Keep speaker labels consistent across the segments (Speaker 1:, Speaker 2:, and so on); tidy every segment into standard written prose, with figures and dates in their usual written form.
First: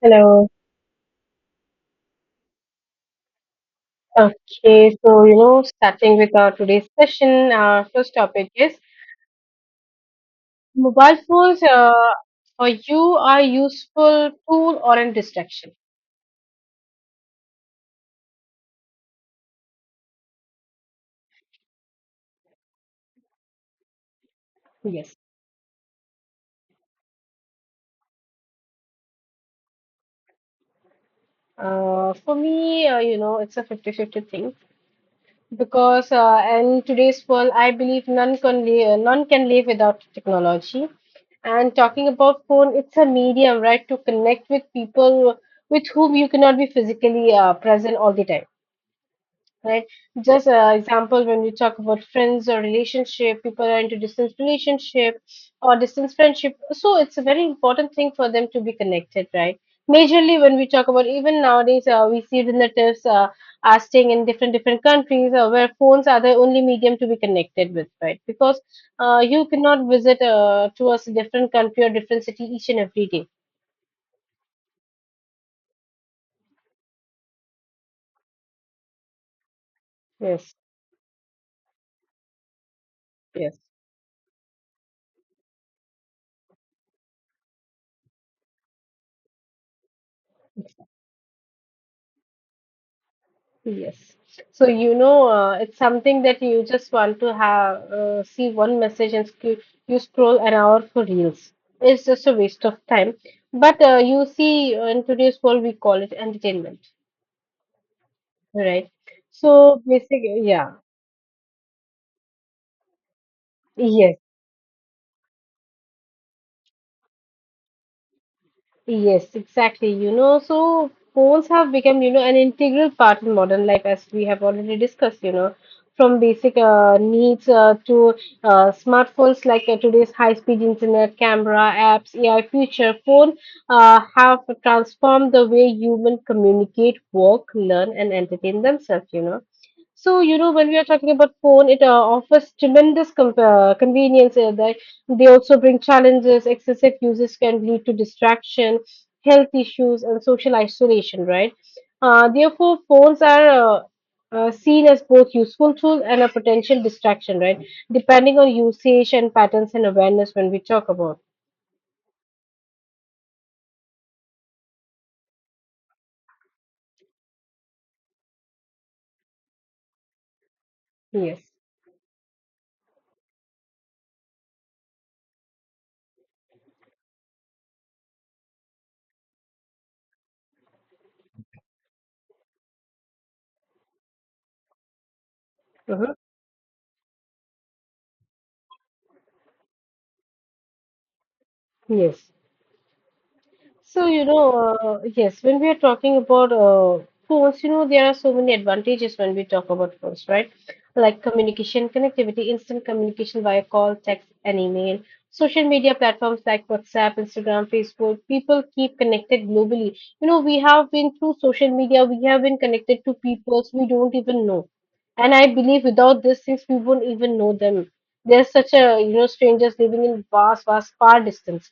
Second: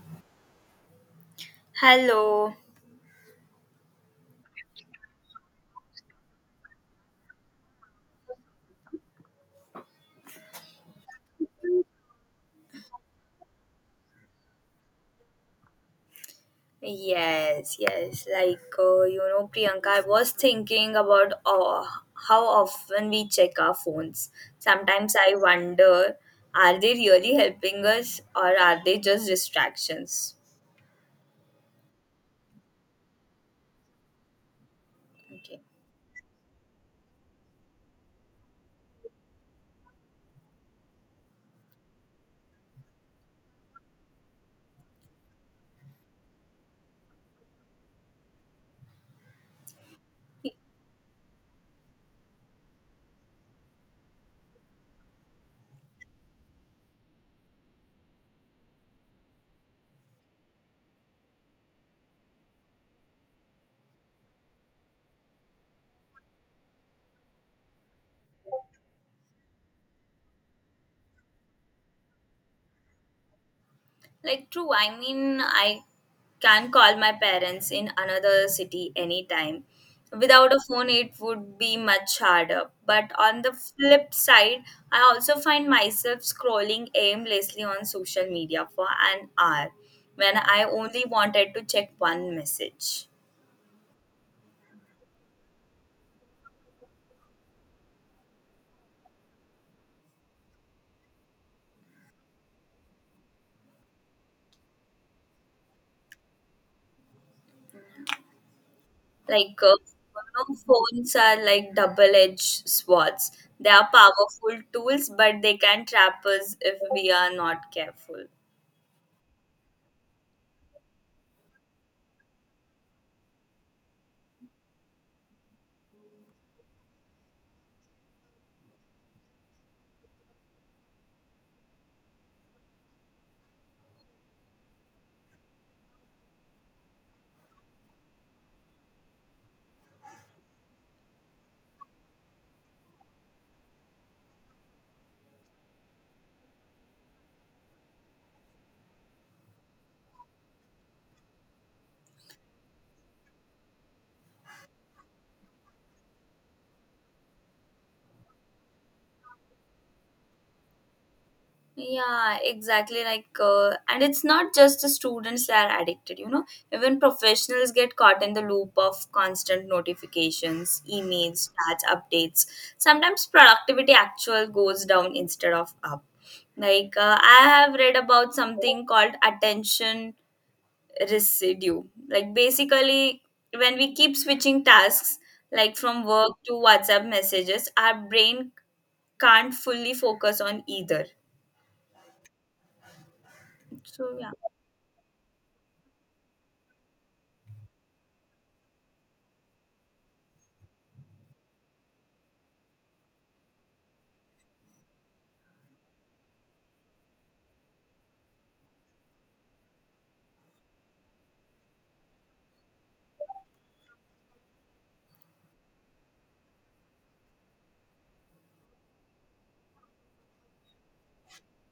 Speaker 1: Hello.
Speaker 2: Hello.
Speaker 1: Okay, so you know, starting with our today's session, our first topic is mobile phones for you are useful tool or a distraction?
Speaker 2: Yes, yes. Like, Priyanka, I was thinking about how often we check our phones. Sometimes
Speaker 1: Yes.
Speaker 2: I wonder, are they really helping us or are they just distractions?
Speaker 1: For me, you know, it's a fifty-fifty thing
Speaker 2: Okay.
Speaker 1: because in today's world, I believe none can live, none can live without technology. And talking about phone, it's a medium, right, to connect with people with whom you cannot be physically present all the time, right? Just example when we talk about friends or relationship, people are into distance relationship or distance friendship. So it's a very important thing for them to be connected, right? Majorly when we talk about even nowadays, we see relatives are staying in different different countries where phones are the only medium to be connected with, right? Because you cannot visit to a different country or different city each and every day.
Speaker 2: Like, true. I mean, I can call my parents in another city anytime. Without
Speaker 1: Yes.
Speaker 2: a phone, it would be much harder. But on the
Speaker 1: Yes.
Speaker 2: flip side, I also find myself scrolling aimlessly on social media for an hour when I only wanted to check one message.
Speaker 1: Yes. So, you know, it's something that you just want to have see one message and sc you scroll an hour for reels. It's just a waste of time. But you see, in today's world, we call it entertainment, right?
Speaker 2: Like, uh,
Speaker 1: So, basically,
Speaker 2: you know,
Speaker 1: yeah.
Speaker 2: phones are like double edged swords. They are
Speaker 1: Yes.
Speaker 2: powerful tools, but they can trap us if we are not careful.
Speaker 1: Yes, exactly. You know, so phones have become, you know, an integral part in modern life, as we have already discussed, you know, from basic needs to smartphones like today's high-speed internet, camera, apps, AI feature. Phone have transformed the way human communicate, work, learn, and entertain themselves, you know. So, you know, when we are talking about phone, it offers tremendous com convenience. They also bring challenges. Excessive uses can lead to distraction, health issues, and social isolation, right? Therefore, phones are seen as both useful tools and a potential distraction, right? Depending on usage and patterns and awareness when we talk about.
Speaker 2: Yeah, exactly. And it's not just the students that are addicted, you know, even professionals get caught in the loop of constant notifications, emails,
Speaker 1: Yes.
Speaker 2: chats, updates. Sometimes productivity actual goes down instead of up. I have read about something called attention residue. Like, basically, when we keep switching tasks, like from
Speaker 1: Uh-huh.
Speaker 2: work to WhatsApp messages, our brain can't fully focus on either.
Speaker 1: Yes. So,
Speaker 2: So,
Speaker 1: you
Speaker 2: yeah.
Speaker 1: know, yes, when we are talking about phones, you know, there are so many advantages when we talk about phones, right? Like communication, connectivity, instant communication via call, text, and email. Social media platforms like WhatsApp, Instagram, Facebook, people keep connected globally. You know, we have been through social media, we have been connected to people we don't even know. And I believe without these things, we will not even know them. They're such a, you know, strangers living in vast, vast, far distance,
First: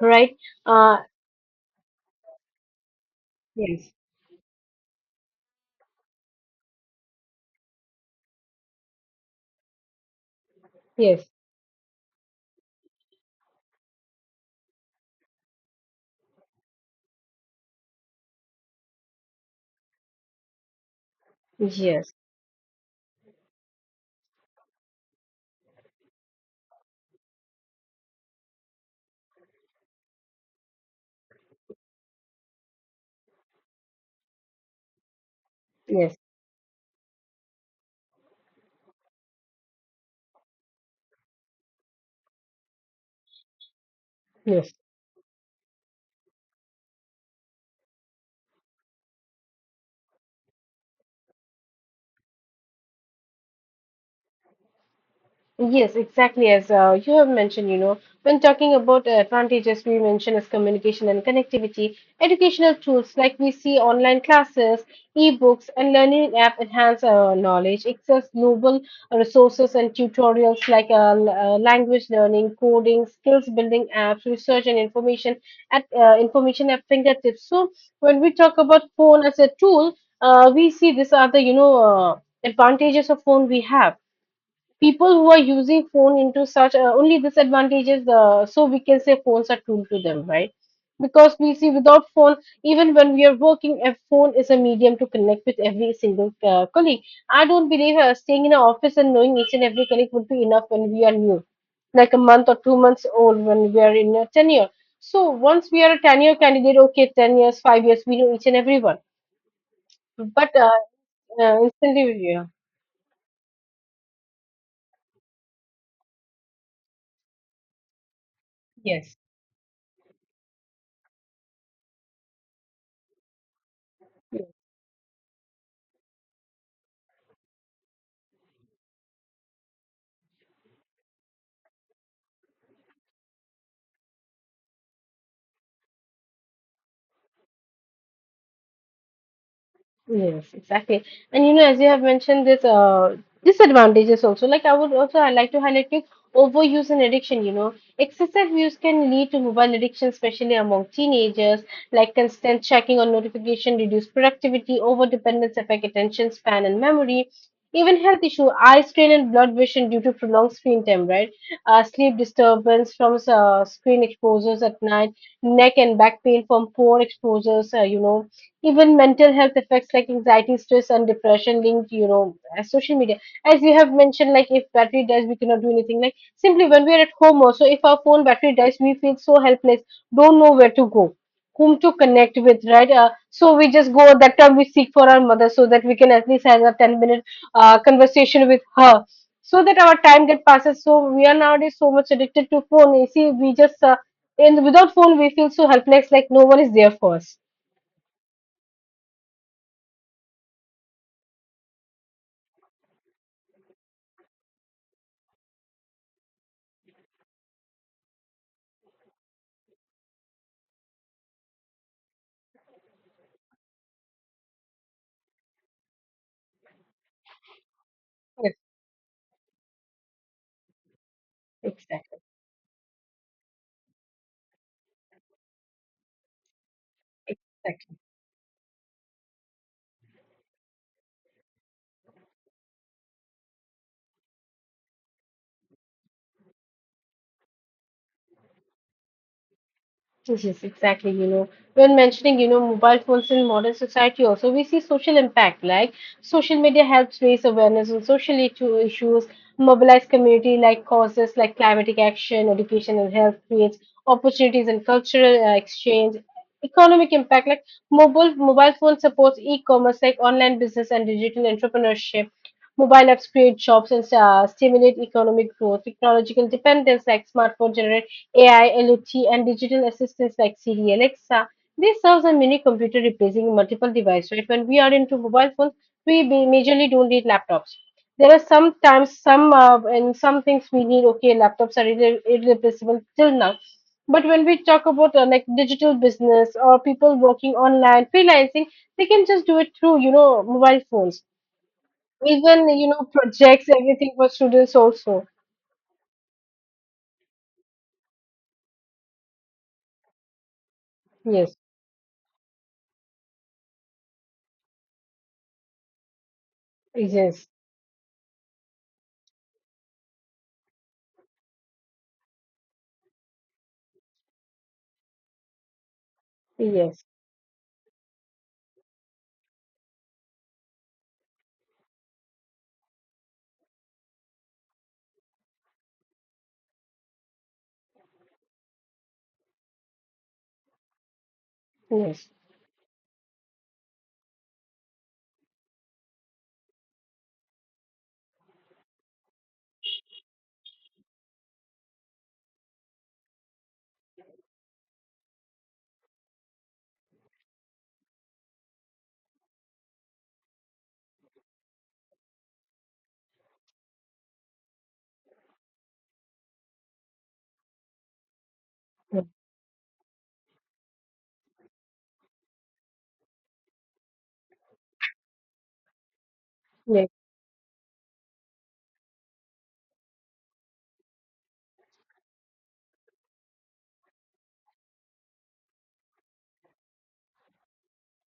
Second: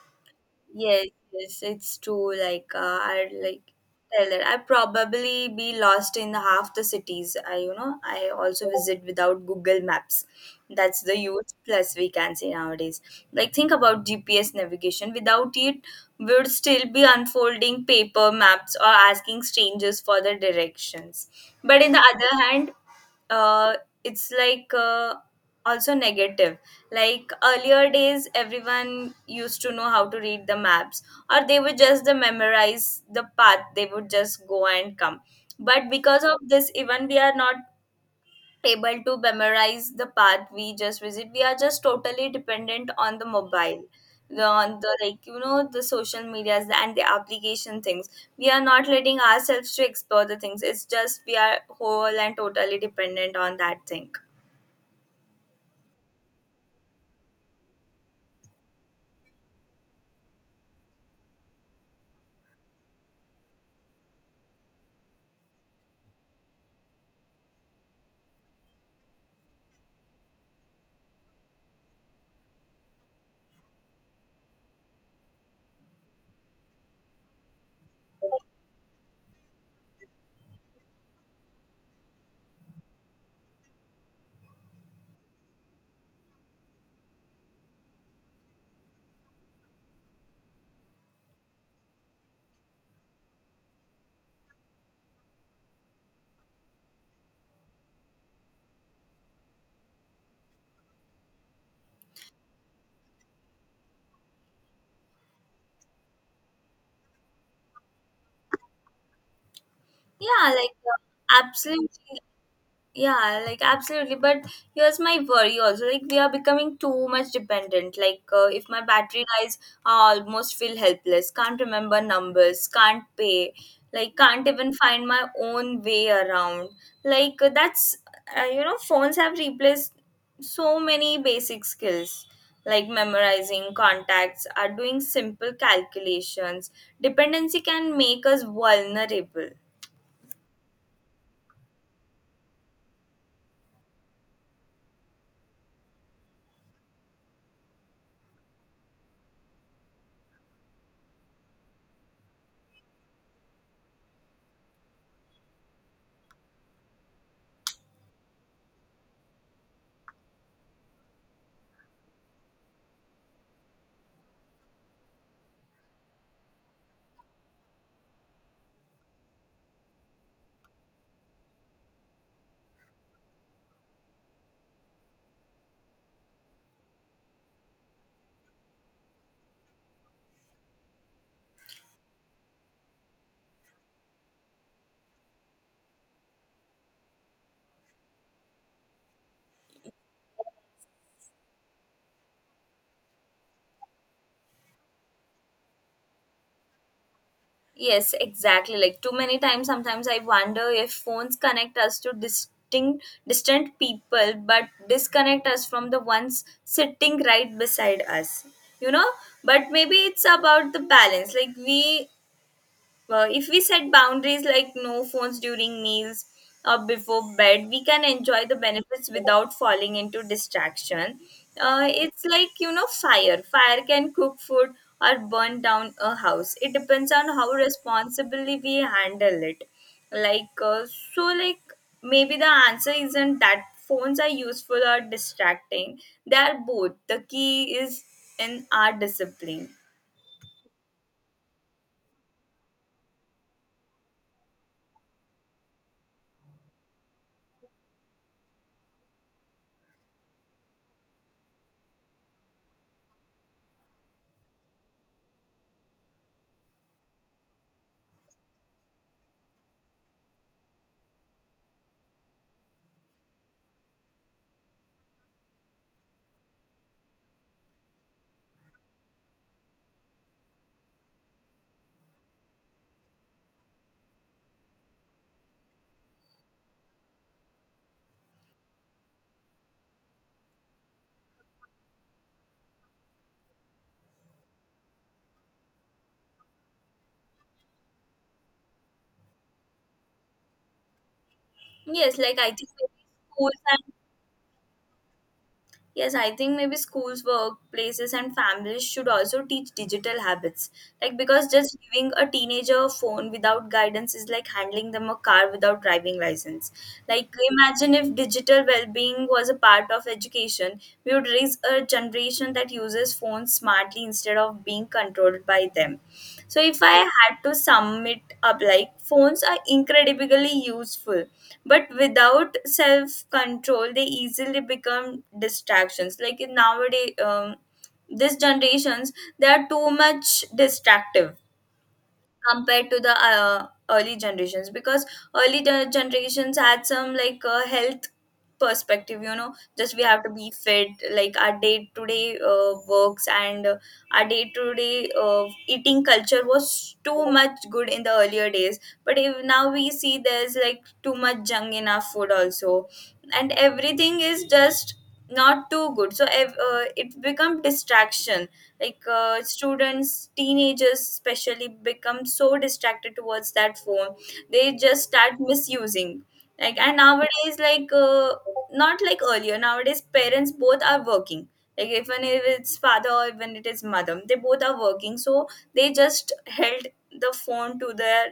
Speaker 1: right? Uh,
Speaker 2: Yes, yes, it's true. I'd like
Speaker 1: Yes.
Speaker 2: tell that I probably be lost in half the cities. I I also visit without Google Maps. That's the
Speaker 1: Yes,
Speaker 2: huge plus we can say nowadays. Like think about GPS navigation. Without it, we'd still be unfolding paper maps or asking strangers for the directions. But in the
Speaker 1: yes,
Speaker 2: other hand, uh, it's like also negative, like earlier days everyone used to know how to read the maps, or they would just the memorize the path, they would just go and come, but
Speaker 1: yes,
Speaker 2: because of this even we are not able to memorize the path we just visit. We are just totally dependent on the mobile,
Speaker 1: yes.
Speaker 2: on the, like, the social medias and the application things. We are not letting ourselves to explore the things. It's just we are whole and totally dependent on that thing.
Speaker 1: Yes, exactly. As you have mentioned, you know, when talking about advantages, we mentioned as communication and connectivity, educational tools like we see online classes, e-books, and learning app enhance our knowledge, access global resources and tutorials like language learning, coding, skills building apps, research and information at fingertips. So when we talk about phone as a tool, we see these are the, you know, advantages of phone we have people who are using phone into such only disadvantages, so we can say phones are tool to them, right, because we see without phone even when we are working a phone is a medium to connect with every single colleague. I don't believe staying in an office and knowing each and every colleague would be enough when we are new, like a month or 2 months old when we are in a tenure. So once we are a tenure candidate, okay, 10 years, 5 years, we know each and everyone.
Speaker 2: Yeah,
Speaker 1: But
Speaker 2: like uh,
Speaker 1: instantly,
Speaker 2: absolutely.
Speaker 1: yeah.
Speaker 2: Yeah, like absolutely. But here's my worry also. Like we are becoming too much dependent. If my
Speaker 1: Yes.
Speaker 2: battery dies, I almost feel helpless. Can't remember numbers. Can't pay. Like can't even find my own way around. Like that's you know phones have replaced so many basic skills like memorizing contacts are doing simple calculations. Dependency can make us vulnerable.
Speaker 1: Yes, exactly. And you know, as you have mentioned this disadvantages also, like I would also I like to highlight you overuse and addiction, you know. Excessive use can lead to mobile addiction, especially among teenagers, like constant checking on notification, reduced productivity, over dependence affect attention span and memory. Even health issue, eye strain and blood vision due to prolonged screen time, right? Sleep disturbance from screen exposures at night, neck and back pain from poor exposures, you know, even mental health effects like anxiety stress and depression linked, you know, social media. As you have mentioned, like if battery dies we cannot do anything, like simply when we are at home also, if our phone battery dies we feel so helpless, don't know where to go, whom to connect with, right? So we just go at that time, we seek for our mother so that we can at least have a 10 minute conversation with her, so that our time that passes. So we are nowadays so much addicted to phone, you see, we just and without phone we feel so helpless like no one is there for us.
Speaker 2: Yes, exactly. Like too many times, sometimes I wonder if phones connect us to distinct, distant people, but disconnect us from the ones sitting right beside us. You know, but maybe it's about the balance. Like we If we set boundaries like no phones during meals or before bed, we can enjoy
Speaker 1: Yes.
Speaker 2: the benefits without falling into distraction. Uh,
Speaker 1: exactly
Speaker 2: it's like, you know, fire. Fire can cook food or burn down a house. It depends on how
Speaker 1: Exactly.
Speaker 2: responsibly we handle it. Like, uh, so, maybe the answer isn't that phones are useful or distracting. They are both. The key is in our discipline.
Speaker 1: Yes, yes, exactly. You know, when mentioning, you know, mobile phones in modern society, also we see social impact. Like social media helps raise awareness on social issues, mobilize community like causes like climatic action, education and health, creates opportunities and cultural exchange. Economic impact like mobile phone supports e-commerce like online business and digital entrepreneurship. Mobile apps create jobs and stimulate economic growth. Technological dependence like smartphone generation AI, LOT, and digital assistants like Siri, Alexa, they serve as a mini computer replacing multiple devices. Right? When we are into mobile phones, majorly don't need laptops. There are sometimes some and some things we need. Okay, laptops are irreplaceable till now. But when we talk about like digital business or people working online, freelancing, they can just do it through, you know, mobile phones.
Speaker 2: Yes, like, I
Speaker 1: Even,
Speaker 2: think
Speaker 1: you know,
Speaker 2: schools
Speaker 1: projects,
Speaker 2: and
Speaker 1: everything for students also.
Speaker 2: Yes, I think maybe schools, workplaces, and families should also teach digital habits. Like, because
Speaker 1: Yes,
Speaker 2: just giving a teenager a phone without guidance is like handing them a car without driving license. Like,
Speaker 1: yes,
Speaker 2: imagine if digital well being was a part of education, we would raise a generation that uses phones smartly instead of being controlled by them. So, if I
Speaker 1: yes,
Speaker 2: had to sum it up, like, phones are incredibly useful but without self control they easily become distractions. Nowadays this generations, they are too much distractive
Speaker 1: yes.
Speaker 2: compared to the early generations, because early generations had some health perspective, you know. Just we have to be fit, like our day to day works, and our day to day eating culture was too much good in the earlier days. But if now we see, there's like too much junk in our food also, and everything is just not too good. So it become distraction. Students, teenagers especially, become so distracted towards that phone. They just start misusing. Like and
Speaker 1: Yes.
Speaker 2: nowadays like Not like earlier, nowadays parents both are working. Like even if it's father or even it is mother, they both are working. So they just held the phone to their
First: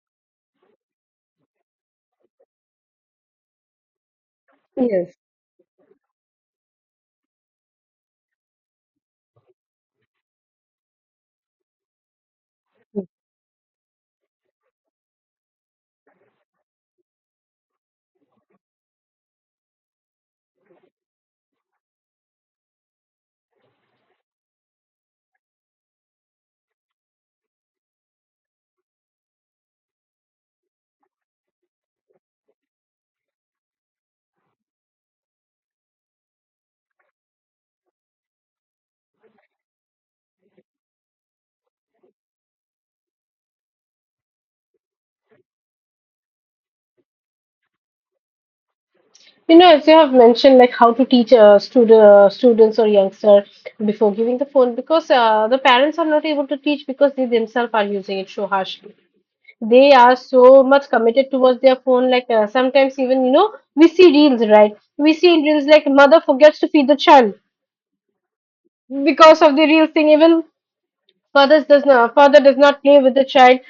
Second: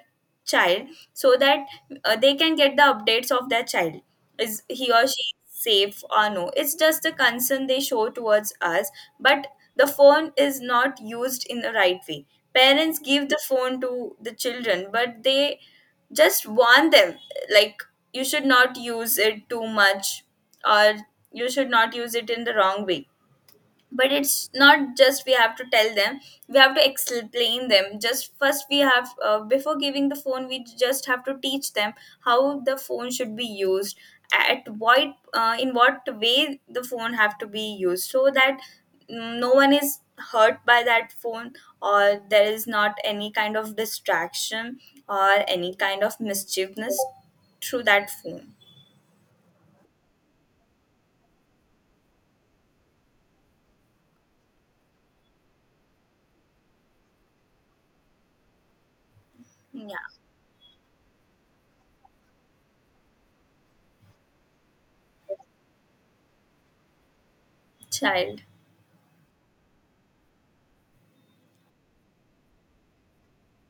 Speaker 2: child, so that they can get the updates of their child. Is he or
Speaker 1: Yes.
Speaker 2: she safe or no? It's just the concern they show towards us. But the phone is not used in the right way. Parents give the phone to the children, but they just warn them, like, you should not use it too much, or you should not use it in the wrong way. But it's not just we have to tell them, we have to explain them. Just first we have before giving the phone, we just have to teach them how the phone should be used, at what, in what way the phone have to be used, so that no one is hurt by that phone, or there is not any kind of distraction, or any kind of mischievousness through that phone.
Speaker 1: You know, as you have mentioned, like how to teach students or youngster before giving the phone, because the parents are not able to teach because they themselves are using it so harshly. They
Speaker 2: Yeah.
Speaker 1: are so much committed towards their phone. Like sometimes even, you know, we see reels, right? We see in reels like mother forgets to feed the child
Speaker 2: Child.
Speaker 1: because of the real thing. Even father does not play with the child,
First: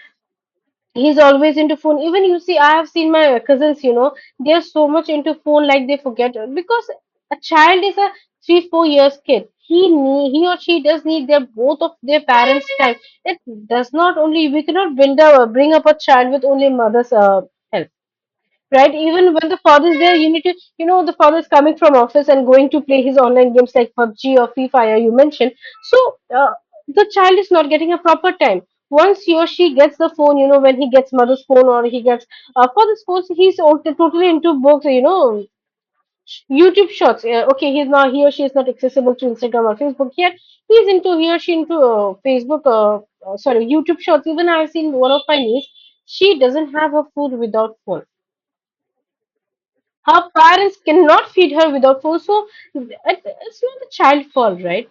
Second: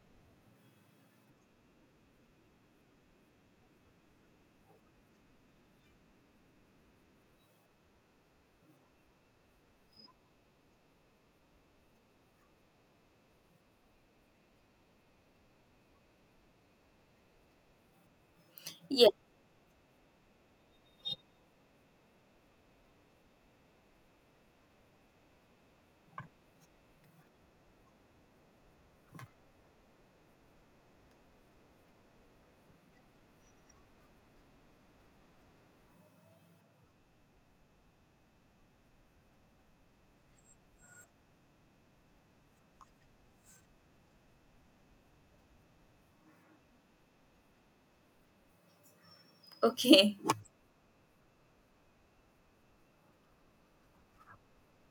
Speaker 1: he's always into phone. Even, you see, I have seen my cousins, you know, they're so much into phone like they forget it, because a child is a 3-4 years kid, he or she does need their both of their parents time. It does not only, we cannot build up bring up a child with only mother's help, right?
Speaker 2: Yeah.
Speaker 1: Even when the father's there, you need to, you know, the father's coming from office and going to play his online games like PUBG or Free Fire, you mentioned. So the child is not getting a proper time. Once he or she gets the phone, you know, when he gets mother's phone or he gets father's phone, so he's totally into books, you know, YouTube shorts. Okay, he or she is not accessible to Instagram or Facebook yet. He or she into Facebook, sorry, YouTube shorts. Even I've seen one of my niece. She doesn't have her food without phone,
Speaker 2: Okay.
Speaker 1: her parents cannot feed her without food, so it's not the child's fault, right?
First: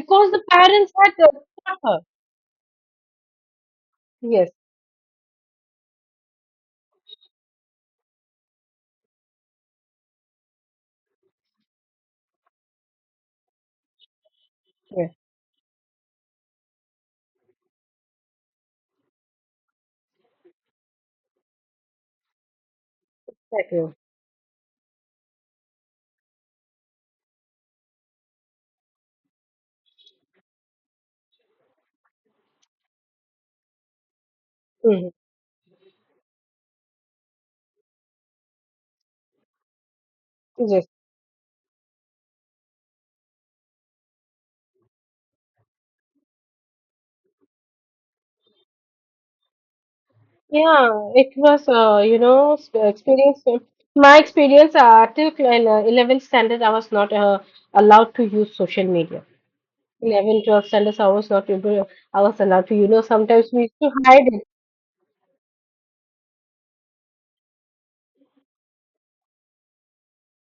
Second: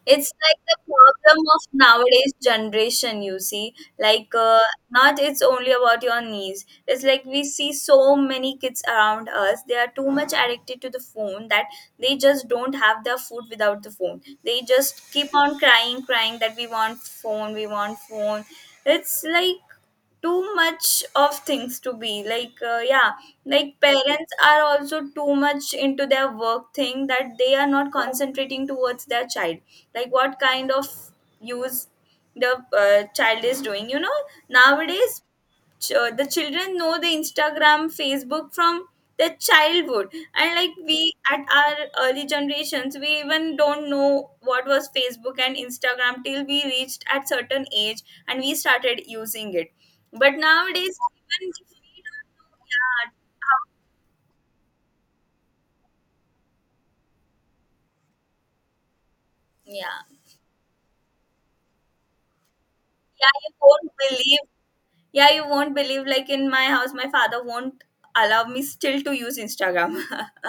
Speaker 1: Because
Speaker 2: It's
Speaker 1: the
Speaker 2: like the
Speaker 1: parents had
Speaker 2: problem of
Speaker 1: taught her.
Speaker 2: nowadays generation, you see. like
Speaker 1: Yes,
Speaker 2: uh, Not it's only about your knees. It's like we see so many kids around us, they are too much addicted to the phone that they just don't have their food without the phone. They just
Speaker 1: yes,
Speaker 2: keep on crying, crying that we want phone, we want phone. It's like too much of things to be yeah.
Speaker 1: thank
Speaker 2: Like
Speaker 1: you.
Speaker 2: parents are also too much into their work thing that they are not concentrating towards their child. Like what kind of use the child is doing, you know.
Speaker 1: Mhm.
Speaker 2: Nowadays the children know the Instagram, Facebook from their childhood. And like
Speaker 1: Yes,
Speaker 2: we at our early generations, we even don't know what was Facebook and Instagram till we reached at certain age and we started using it. But nowadays
Speaker 1: yeah, it
Speaker 2: even
Speaker 1: was,
Speaker 2: if we
Speaker 1: you
Speaker 2: don't
Speaker 1: know,
Speaker 2: know. yeah,
Speaker 1: experience.
Speaker 2: how-
Speaker 1: My experience till 11th standard, I was not allowed to use social media.
Speaker 2: yeah
Speaker 1: 11, 12 standards, I was not able, I was allowed to, you know,
Speaker 2: yeah
Speaker 1: sometimes
Speaker 2: You
Speaker 1: we used to
Speaker 2: won't
Speaker 1: hide it.
Speaker 2: believe. Yeah, you won't believe. Like in my house, my father won't allow me still to use Instagram.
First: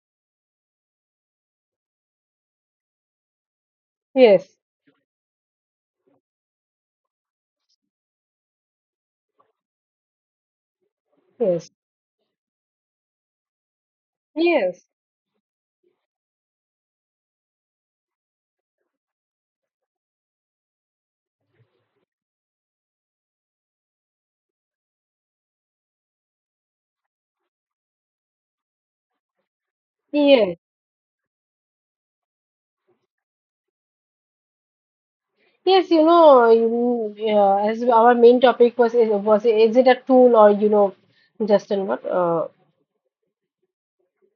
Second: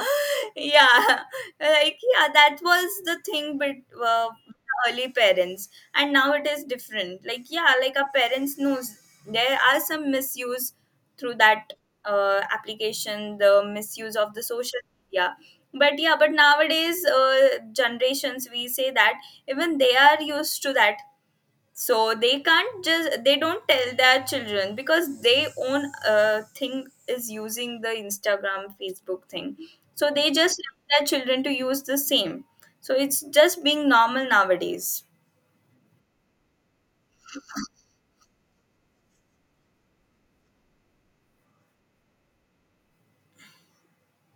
Speaker 2: Yeah, like, yeah, that was the thing. But uh,
Speaker 1: Yes,
Speaker 2: early parents, and now it is different. Like, yeah, like our parents knows there are some misuse through
Speaker 1: yes,
Speaker 2: that application, the misuse of the social
Speaker 1: yes,
Speaker 2: media. But yeah, but nowadays, generations, we say that even they are used to that, so they can't just, they don't tell their children, because they own thing is using the Instagram, Facebook thing. So they
Speaker 1: yes.
Speaker 2: just let their children to use the same. So it's just being normal nowadays.
Speaker 1: Yes, you know, yeah, as our main topic was is it a tool, or you know, Justin, what?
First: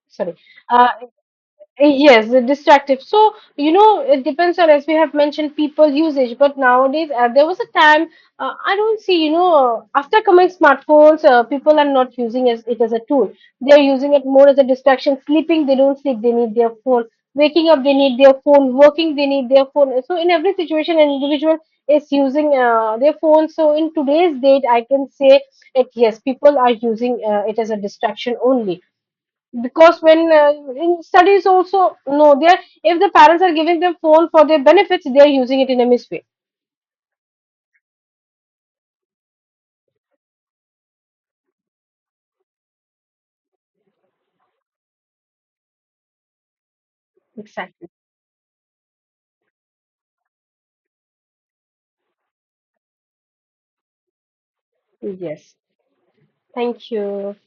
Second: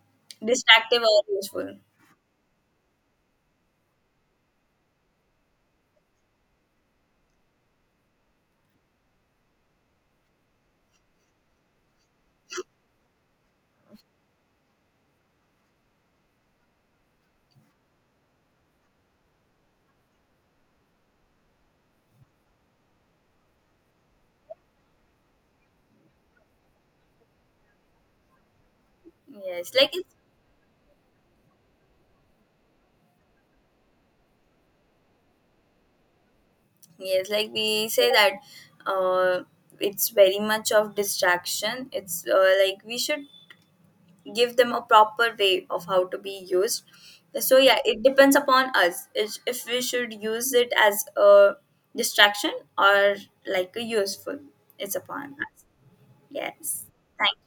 Speaker 1: sorry, uh,
Speaker 2: Distractive or useful?
Speaker 1: Yes, the distractive. So, you know, it depends on, as we have mentioned, people usage. But nowadays, there was a time I don't see, you know, after coming smartphones, people are not using as it as a tool. They're using it more as a distraction. Sleeping, they don't sleep, they need their phone. Waking up, they need their phone. Working, they need their phone. So, in every situation, an individual is using their phone. So, in today's date, I can say it, yes, people are using it as a distraction only,
Speaker 2: yes like
Speaker 1: because
Speaker 2: it's
Speaker 1: when in studies also no they are, if the parents are giving them phone for their benefits they are using it in a misway.
Speaker 2: yes Like we say that uh, it's very much of distraction. It's uh, like we should give them a proper way of how to be used. So yeah,
Speaker 1: Exactly.
Speaker 2: it depends upon us, if we should use it as a distraction, or like a useful. It's upon
Speaker 1: Yes.
Speaker 2: us. Yes.
Speaker 1: Thank you.
Speaker 2: Thank